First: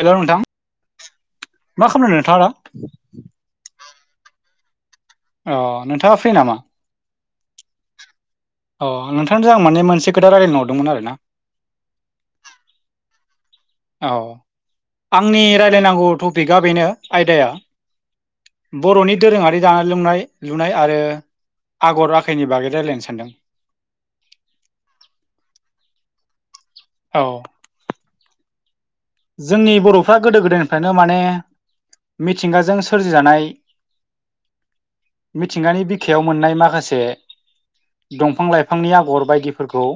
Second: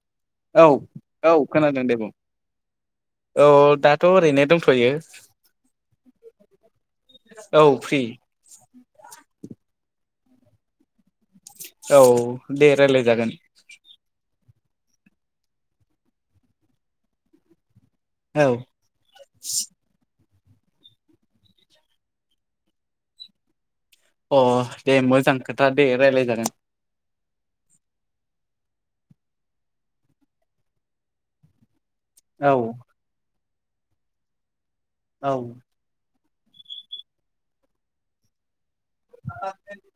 हेल' नोंथां औ औ खोनादों मा दे बुं खालामदों नोंथाङा दा? औ दाथ' ओरैनो दंथ'यो अ नोंथाङा फ्रि नामा? औ फ्रि। अ नोंथांनोजों आं माने मोनसे खोथा रायलायनो हरदोंमोन आरो ना औ दे रायज्लाय जागोन औ आंनि राय्लायनांगौ टपिकआ बेनो आयदाया औ बर'नि दोरोङारि जानाय लोंनाय लुनाय आरो आगर आखाइनि बागै रायज्लायनो सानदों अ दे मोजां खोथा दे रायज्लायजागोन औ जोंनि बर'फ्रा गोदो गोदायनिफ्रायनो माने औ मिथिंगाजों सोरजिजानाय औ मिथिंगानि बिखायाव मोननाय माखासे दंफां लाइफां फांनि आगर बायदिफोरखौ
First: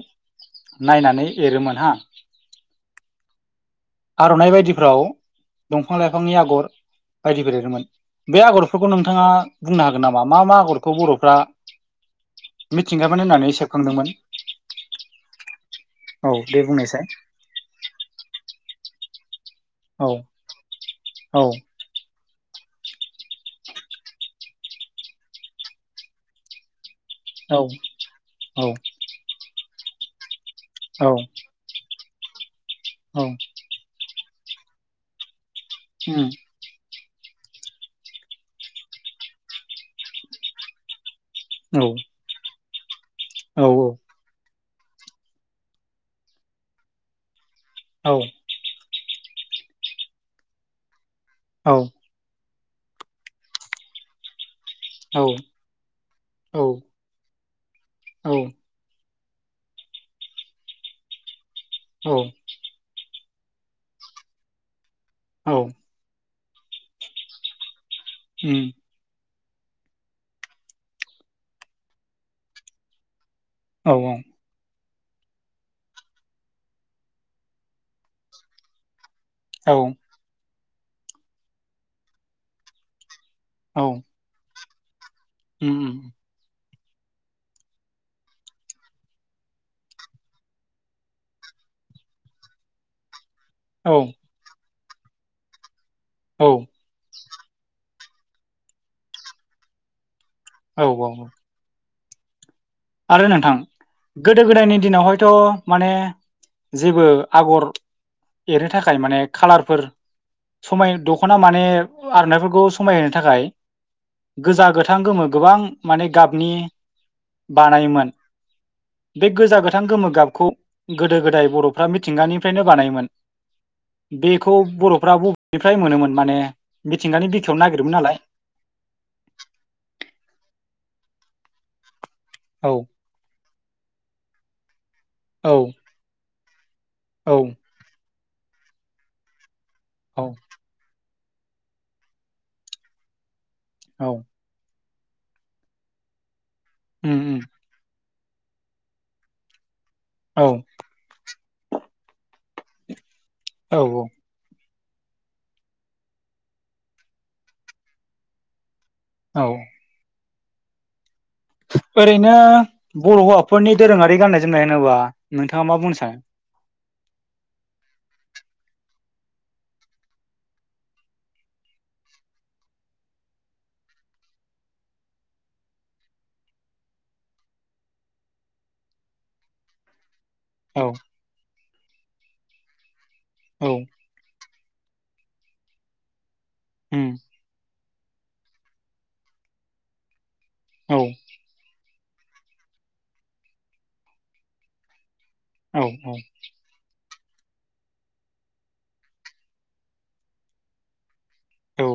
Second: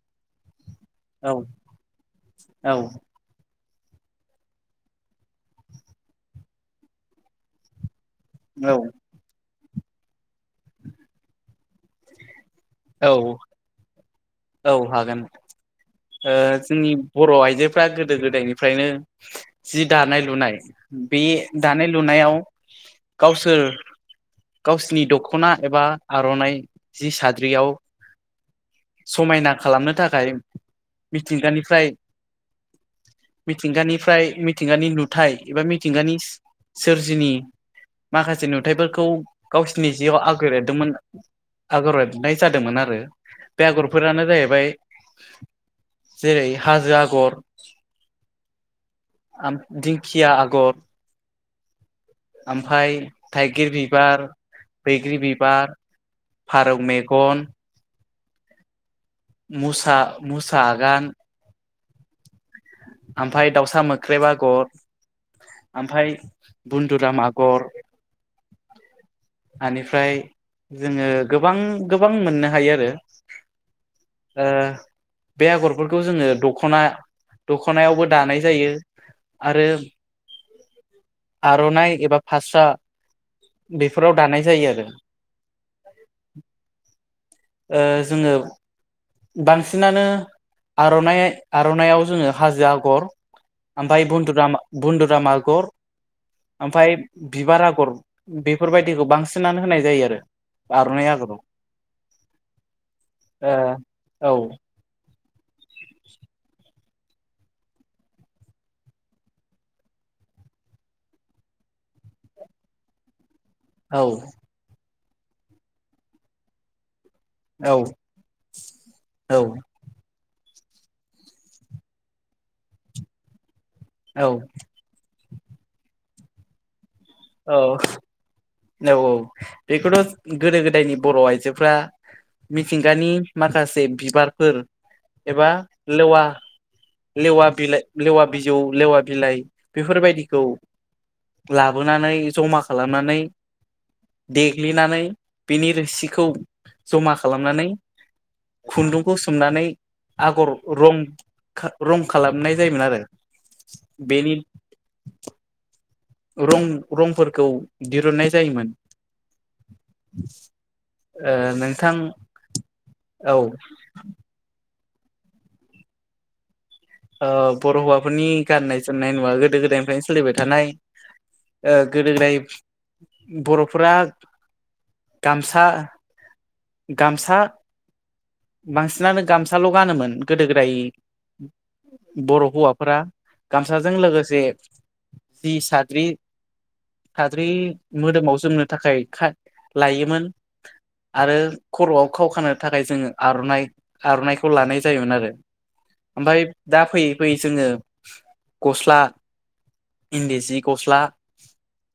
नायनानै औ एरोमोन औ आर'नाइ बायदिफ्राव दंफां लाइफांनि आगर बायदिफोर एरोमोन बे औ आगरफोरखौ नोंथाङा बुंनो हागोन नामा मा मा आगरखौ बर'फ्रा औ मिथिंगामोन होननानै सेबखांदोंमोन? औ हागोन औ ओ दे जोंनि बुंनायसाय बर' आइजोफ्रा गोदो गोदायनिफ्रायनो जि औ दानाय लुनाय बे औ दानाय लुनायाव गावसोर गावसिोरनि दख'ना एबा आर'नाइ जि रि औ आाव औ समायना खालामनो थाखाय औ मिथिंगानिफ्राय औ मिथिंगानिफ्राय मिथिंगानि नुथाय एबा मिथिंगानि उम सोरजिनि माखासे नुथाइफोरखौ गावसिनि जिआव आगो लिरदोंमोन औ आगर एरनाय जादोंमोन आरो औ बे आगरफोरानो जाहैबाय जेरै हाजो आगर औ दिधिंखिया आगर औ ओमफाय थाइगिर बिबार औ बैग्रि बिबार फारौ मेगन औ मुसा मुसागान औ ओमफफ्राय दाउसा मोख्रेबा गर औ ओमफफ्राय बन्न्दुराम आगर ह बेनिफ्राय जोङो गोबां गोबां मोननो हायो आरो औ आ बे आगरफोरखौ जोङो दख'ना दखनायावबो दानाय जायो आरो औ आर'नाइ एबा फास्रा बेफोराव दानाय जायो आरो ह जोङो बांसिनानो आर'नाइ आर'नायइाव जोङो हाजो आगर औ ओमफफ्राय बन्दुराम बन्न्दुराम आगर औ ओमफफ्राय बिबार आगर बेफोरबायदिखौ बांसिनानो होनाय जायो आरो औ आर'नाइ औ आगराव आरो नोंथां ओ गोदो गोदायनि दिनावहाय थ माने जेबो आगर एरनो थाखाय माने खाालारफोर समाय दख'ना माने आर'नाइफोरखौ समायहो थाखाय औ गोजा गोथां गोमो गोबां माने गाबनि औ बानायोमोन बे गोजा गोथां गोमो गाब खौ गोदो गोदाय बर'फ्रा मिथिंगानिफ्रायनो बानायोमोन औ बेखौ बर'फ्रा बबेनिफ्राय मोनोमोन माने मिथिंगानि बिखायाव औ नागिरोमोन नालाय औ औ बेखौथ' गोदो गोदायनि बर' आइजोफ्रा औ मिथिंगानि माखासे बिबारफोर एबा औ लेवा औ लेवा बिलाइ लेवा बिजौ लेवा बिलाइ औ बेफोरबायदिखौ लाबोनानै जमा खालामनानै औ देग्लिनानै बिनि रोसिखौ जमा उम उम खालामनानै खुन्दुंखौ सोमनानै आगर औ रं रं खालामनाय जायोमोन आरो औ बेनि [inaudible] रं रंफोरखौ दिरुननाय जायोमोन औ [inaudible] नोंथां ओरैनो बर' औ हौवाफोरनि दोरोङारि गाननाय जोमनाय होनोबा नोंथाङा मा बुंनो सानो बर' हौवाफोरनि गाननाय जोमनाय नङा गोदो गोदायनिफ्रायनो सोलिबाय थानाय ओ गोदो गोदाय बर'फोरा गामसा गामसा बांसिनानो गामसाल' गानोमोन। गोदो गोदाय औ बर' हौवाफोरा औ गामसाजों लोगोसे जि साद्रि उम साद्रि मोदोमाव जोमनो थाखाय खाय लायोमोन औ आरो खर'आव खाव खानो थाखाय जोंङो आर'नाइ आर'नाइखौ लानाय जायोमोन आरो। औ औ ओमफ्राय दा फैयै फैयै जोंङो गस्ला, इन्दि जि गस्ला औ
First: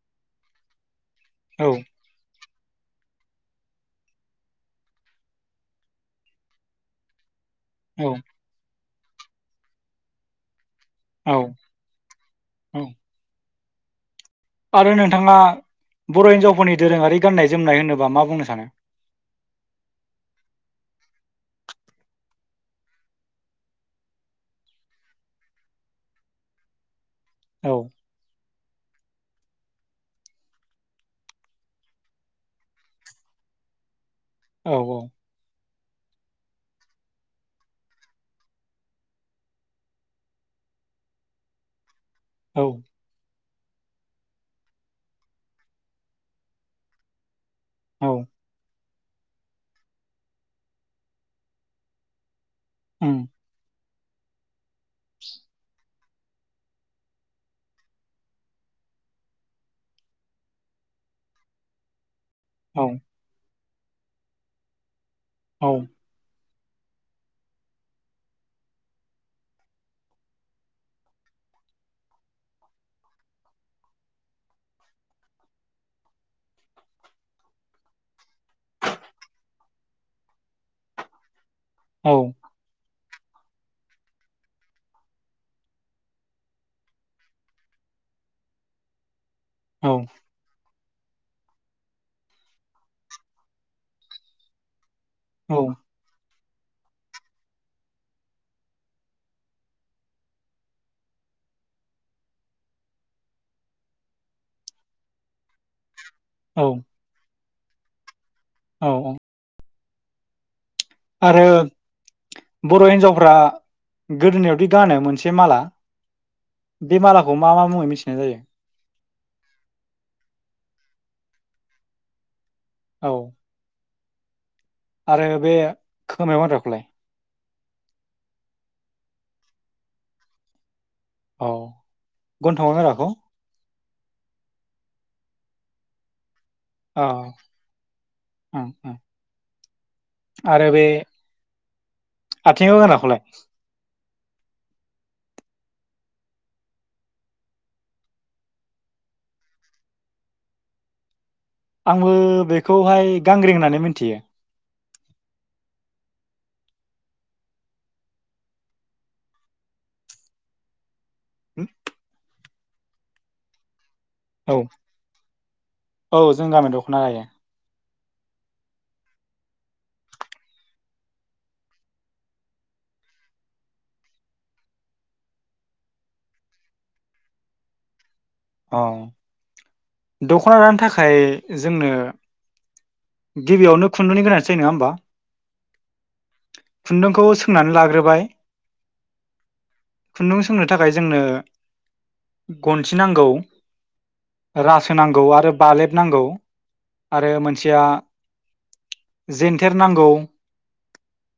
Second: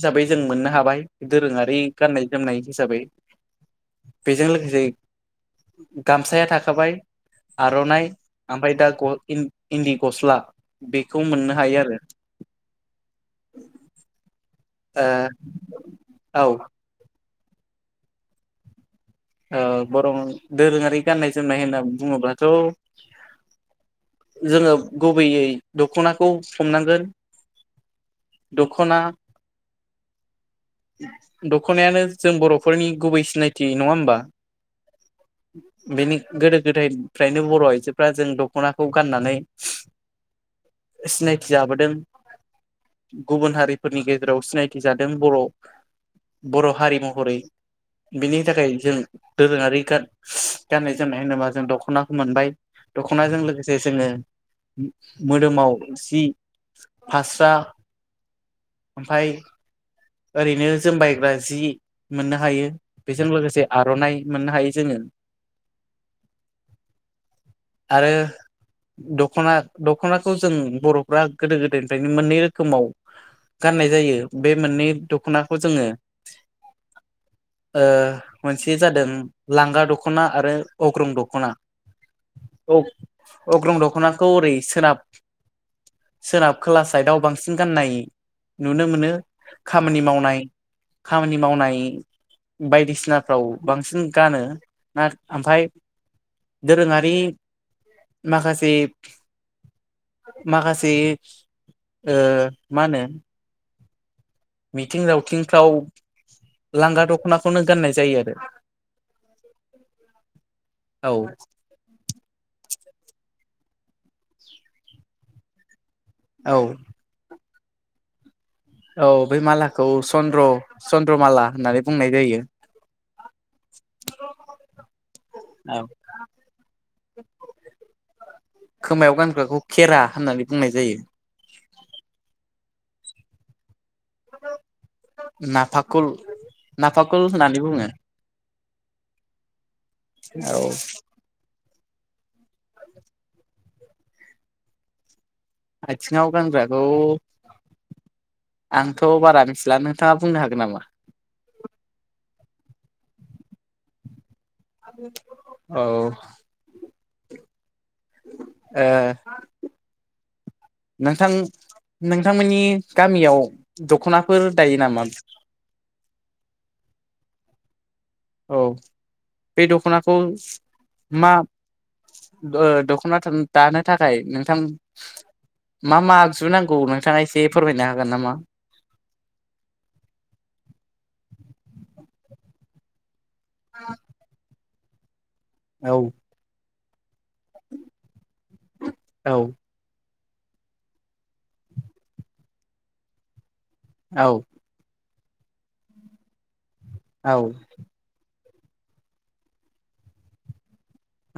हिसाबै जों मोननो हाबाय दोरोङारि औ गाननाय जोमनाय हिसाबै बेजों लोगोसे गामसाया थाखाबाय आर'नाइ ओमफ्राय दा ग इन इन्दि गस्ला बेखौ औ मोननो हायो आरो औ आरो नोंथाङा ओ बर' औ हिन्जावफोरनि दोरोङारि गाननाय जोमनाय होनोबा मा बुंनो सानो? ओ बर' दोरोङारि गाननाय जोमनाय होनना बुङोब्लाथ' जोंङो गुबैयै दख'नाखौ हमनांगोन। औ दख'ना दख'नायानो जों बर'फोरनि गुबै सिनायथि नङा होमबा? औ औ बेनि गोदो गोदायनिफ्रायनो बर' आइजोफोरा जों दख'नाखौ गाननानै सिनायथि जाबोदों औ गुबुन हारिफोरनि गेजेराव सिनायथि जादों बर' बर' हारि महरै। औ बिनि थाखाय जों दोरोङारि गान गाननाय जोमनाय होनोबा जों दख'नाखौ मोनबाय। उम दख'नाजों लोगोसे जोंङो मोदोमाव जि फास्रा ओमफाय ओरैनो जोमबायग्रा जि मोननो हायो औ बेजों लोगोसे आर'नाइ मोननो हायो जोंङो औ आरो दख'ना दख'नाखौ जों बर'फ्रा गोदो गोदायनिफ्रायनो मोननै रोखोमाव गाननाय जायो बे मोननै दख'नाखौ जोंङो ओ मोनसे जादों लांगा दख'ना आरो अग्रं दख'ना। औ अग अग्रं दख'नाखौ ओरै सोनाब सोनाब खोला साइदआव बांसिन गाननाय नुनो मोनो। खामानि मावनाय खामानि मावनाय बायदिसिनाफ्राव बांसिन गानो। औ ओमफाय दोरोङारि माखासे माखासे ओ मा होनो मिथिं दावथिंफ्राव लांगा दख'नाखौनो गाननाय जायो आरो औ औ [inaudible] आरो बर' हिन्जावफ्रा गोदोनायावदि गानो मोनसे माला औ बे मालाखौ मा मा मुङै मिथिनाय जायो? औ बे मालाखौ चन्द्र चन्द्र माला होननानै बुंनाय जायो। औ आरो बे खोमायाव गानग्राखौलाय? खोमायाव गानग्राखौ खेरा होननानै बुंनाय जायो। औ गन्थंआव गानग्राखौ नाफाकल औ नाफाकलखौ होननानै बुंङो उम उम औ आथिंआव गोनग्राखौलाय आथिङाव गानग्राखौ आंथ' बारा मिथिला नोंथाङा बुंनो हागोन नामा आंबो बेखौहाय गांग्रि होननानै मिथियो औ ओ नोंथां नोंथांमोननि गामियाव दख'नाफोर औ दायो नामा औ जों गामियाव दख'ना लायो। औ बे दख'नाखौ मा ओ दख'ना दानो थाखाय नोंथां मा मा आगजु नांगौ नोंथाङा एसे फोरमायनो हागोन नामा औ दख'ना दखनो थाखाय जोंनो गिबियावनो खुन्दुंनि गोनांथि जायो नोङा होमबा औ खुन्दुंखौ सोंनानै लाग्रोबाय औ खुन्दुं सोंनो थाखाय जोंनो गनसि नांगौ औ रासो नांगौ आरो बालेबनांगौ आरो औ मोनसेया जेेनथेर नांगौ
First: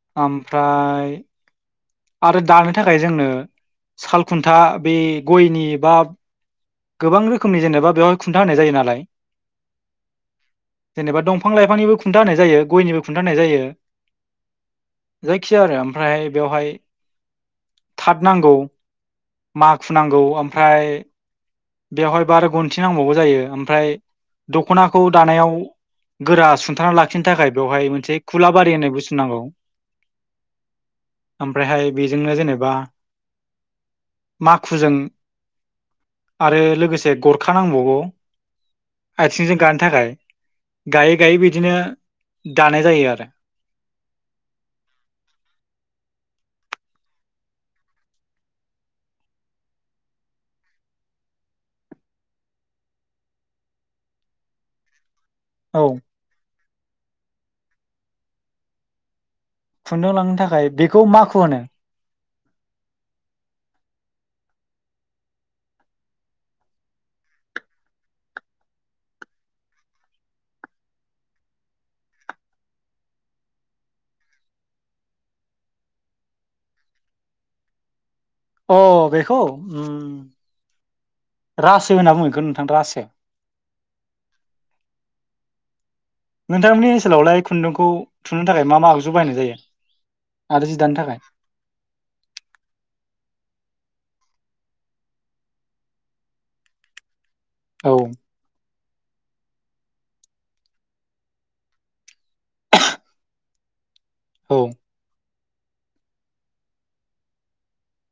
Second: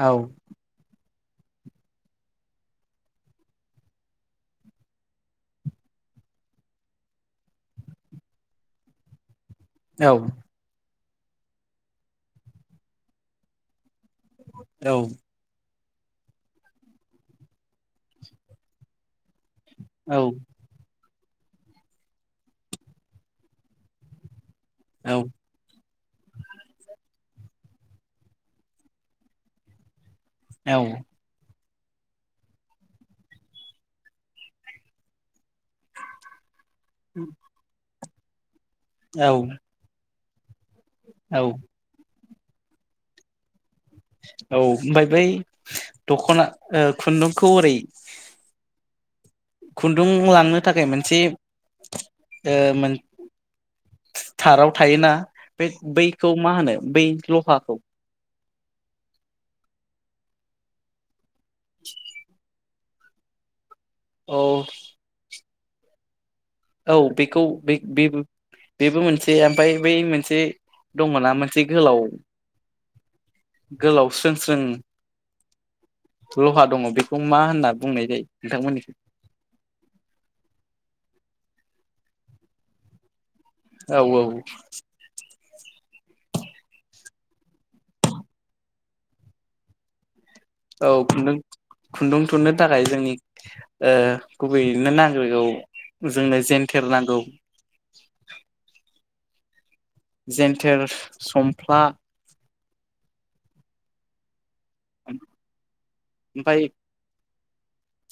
औ ओमफ्राय आरो दानो थाखाय जोंनो साल खुन्था बे गयनि बा गोबां रोखोमनि जेनेबा बेवहाय खुन्था होनाय जायो नालाय औ जेनेबा दंफां लाइफांनिबो खुन्था होनाय जायो गयनिबो खुन्था होनाय जायो औ जायखि आरो ओमफ्राय बेवहाय थाद नांगौ माखु नांगौ ओमफ्राय बेवहायबो आरो गनथि नांबावगौ जायो ओमफ्राय दख'नाखौ औ दानायाव गोरा सुंथा लाखिनो थाखाय बेवहाय मोनसे खुलाबारि होननाय बुस्थु नांगौ औ ओमफ्रायहाय बेजोंनो जेनेबा माखुजों आरो लोगोसे गरखा नांबावगौ औ औ आथिंजों गानो थाखाय गायै गायै औ बिदिनो दानाय जायो आरो औ ओमफ्राय बै दख'ना ओ खुन्दुंखौ ओरै खुन्दुं लांनो थाखाय मोनसे ओ मोन थाराव थायोना बे औ बैखौ मा होनो बै लहाखौ खुन्दुं लांनो थाखाय बेखौ माखु होनो औ औ बेखौ बे बे बेबो मोनसे ओमफ्राय बै मोनसे दङ ना मोनसे गोलाव गोलाव स्रों स्रों लहा दङ बेखौ मा होनना बुंनाय जायो अ नोंथांमोननिखै बेखौ उम रासो होनना बुङो नोंथां रासो औ औ नोंथांमोननि ओनसोलावलाय खुन्दुंखौ थुनो थाखाय मा मा आगजु बायनाय जायो आरो जि औ दानो थाखाय खुन्दुं खुन्दुं थुननो थाखाय जोंनि गुबैयैनो नांगिरगौ जोंनो जेनथेर नांगौ औ। जेन्थेर संफ्ला औ। ओमफाय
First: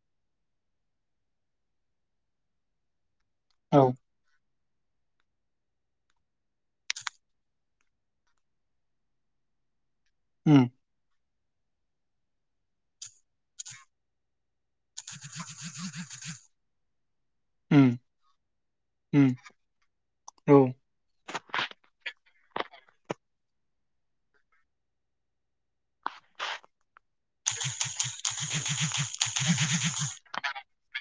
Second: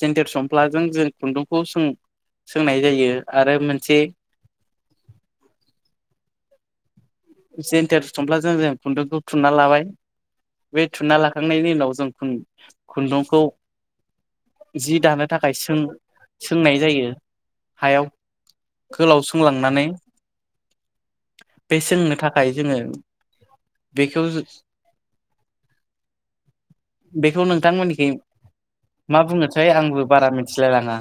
जेन्देर समफ्लाजों जों खुन्दुंखौ सों-सोंनाय जायो। आरो औ मोनसे जेन्टेर थुमफ्लाजों जों खुन्दुंखौ थुनना लाबाय उम बे थुनना लाखांनायनि उनाव जों खुन्दुंखौ जि दानो थाखाय सों-सोंनाय जायो। उम हायाव गोलाव उम संलांनानै औ बे सोंनो खाय जोङो बेखौ जो बेखौ नोंथांमोननिखि मा बुंनोसै आंबो बारा मिथिलायलाङा।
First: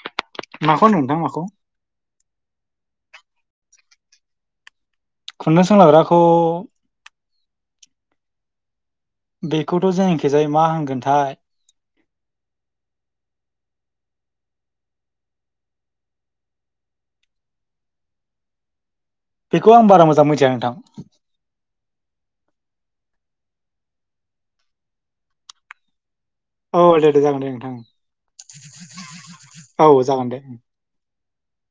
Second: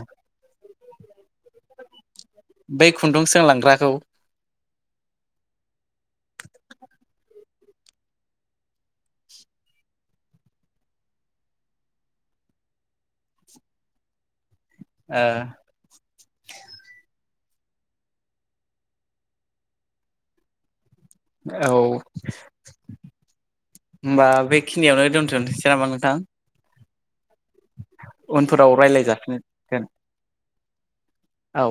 माखौ नोंथां माखौ? बै खुन्दुं सोंलांग्राखौ। खुन्दुं सोंलाग्राखौ बेखौथ' जोङिखिजाय मा होनगोनथाय? ओ बेखौ आं बारा मोजां मिथिया नोंथां। औ। होमबा बेखिनियावनो दोनथ'नोसै नामा नोंथां? औ दे-दे जागोन दे नोंथां उनफोराव रायलाय जाफिनगोन औ जागोन दे। औ।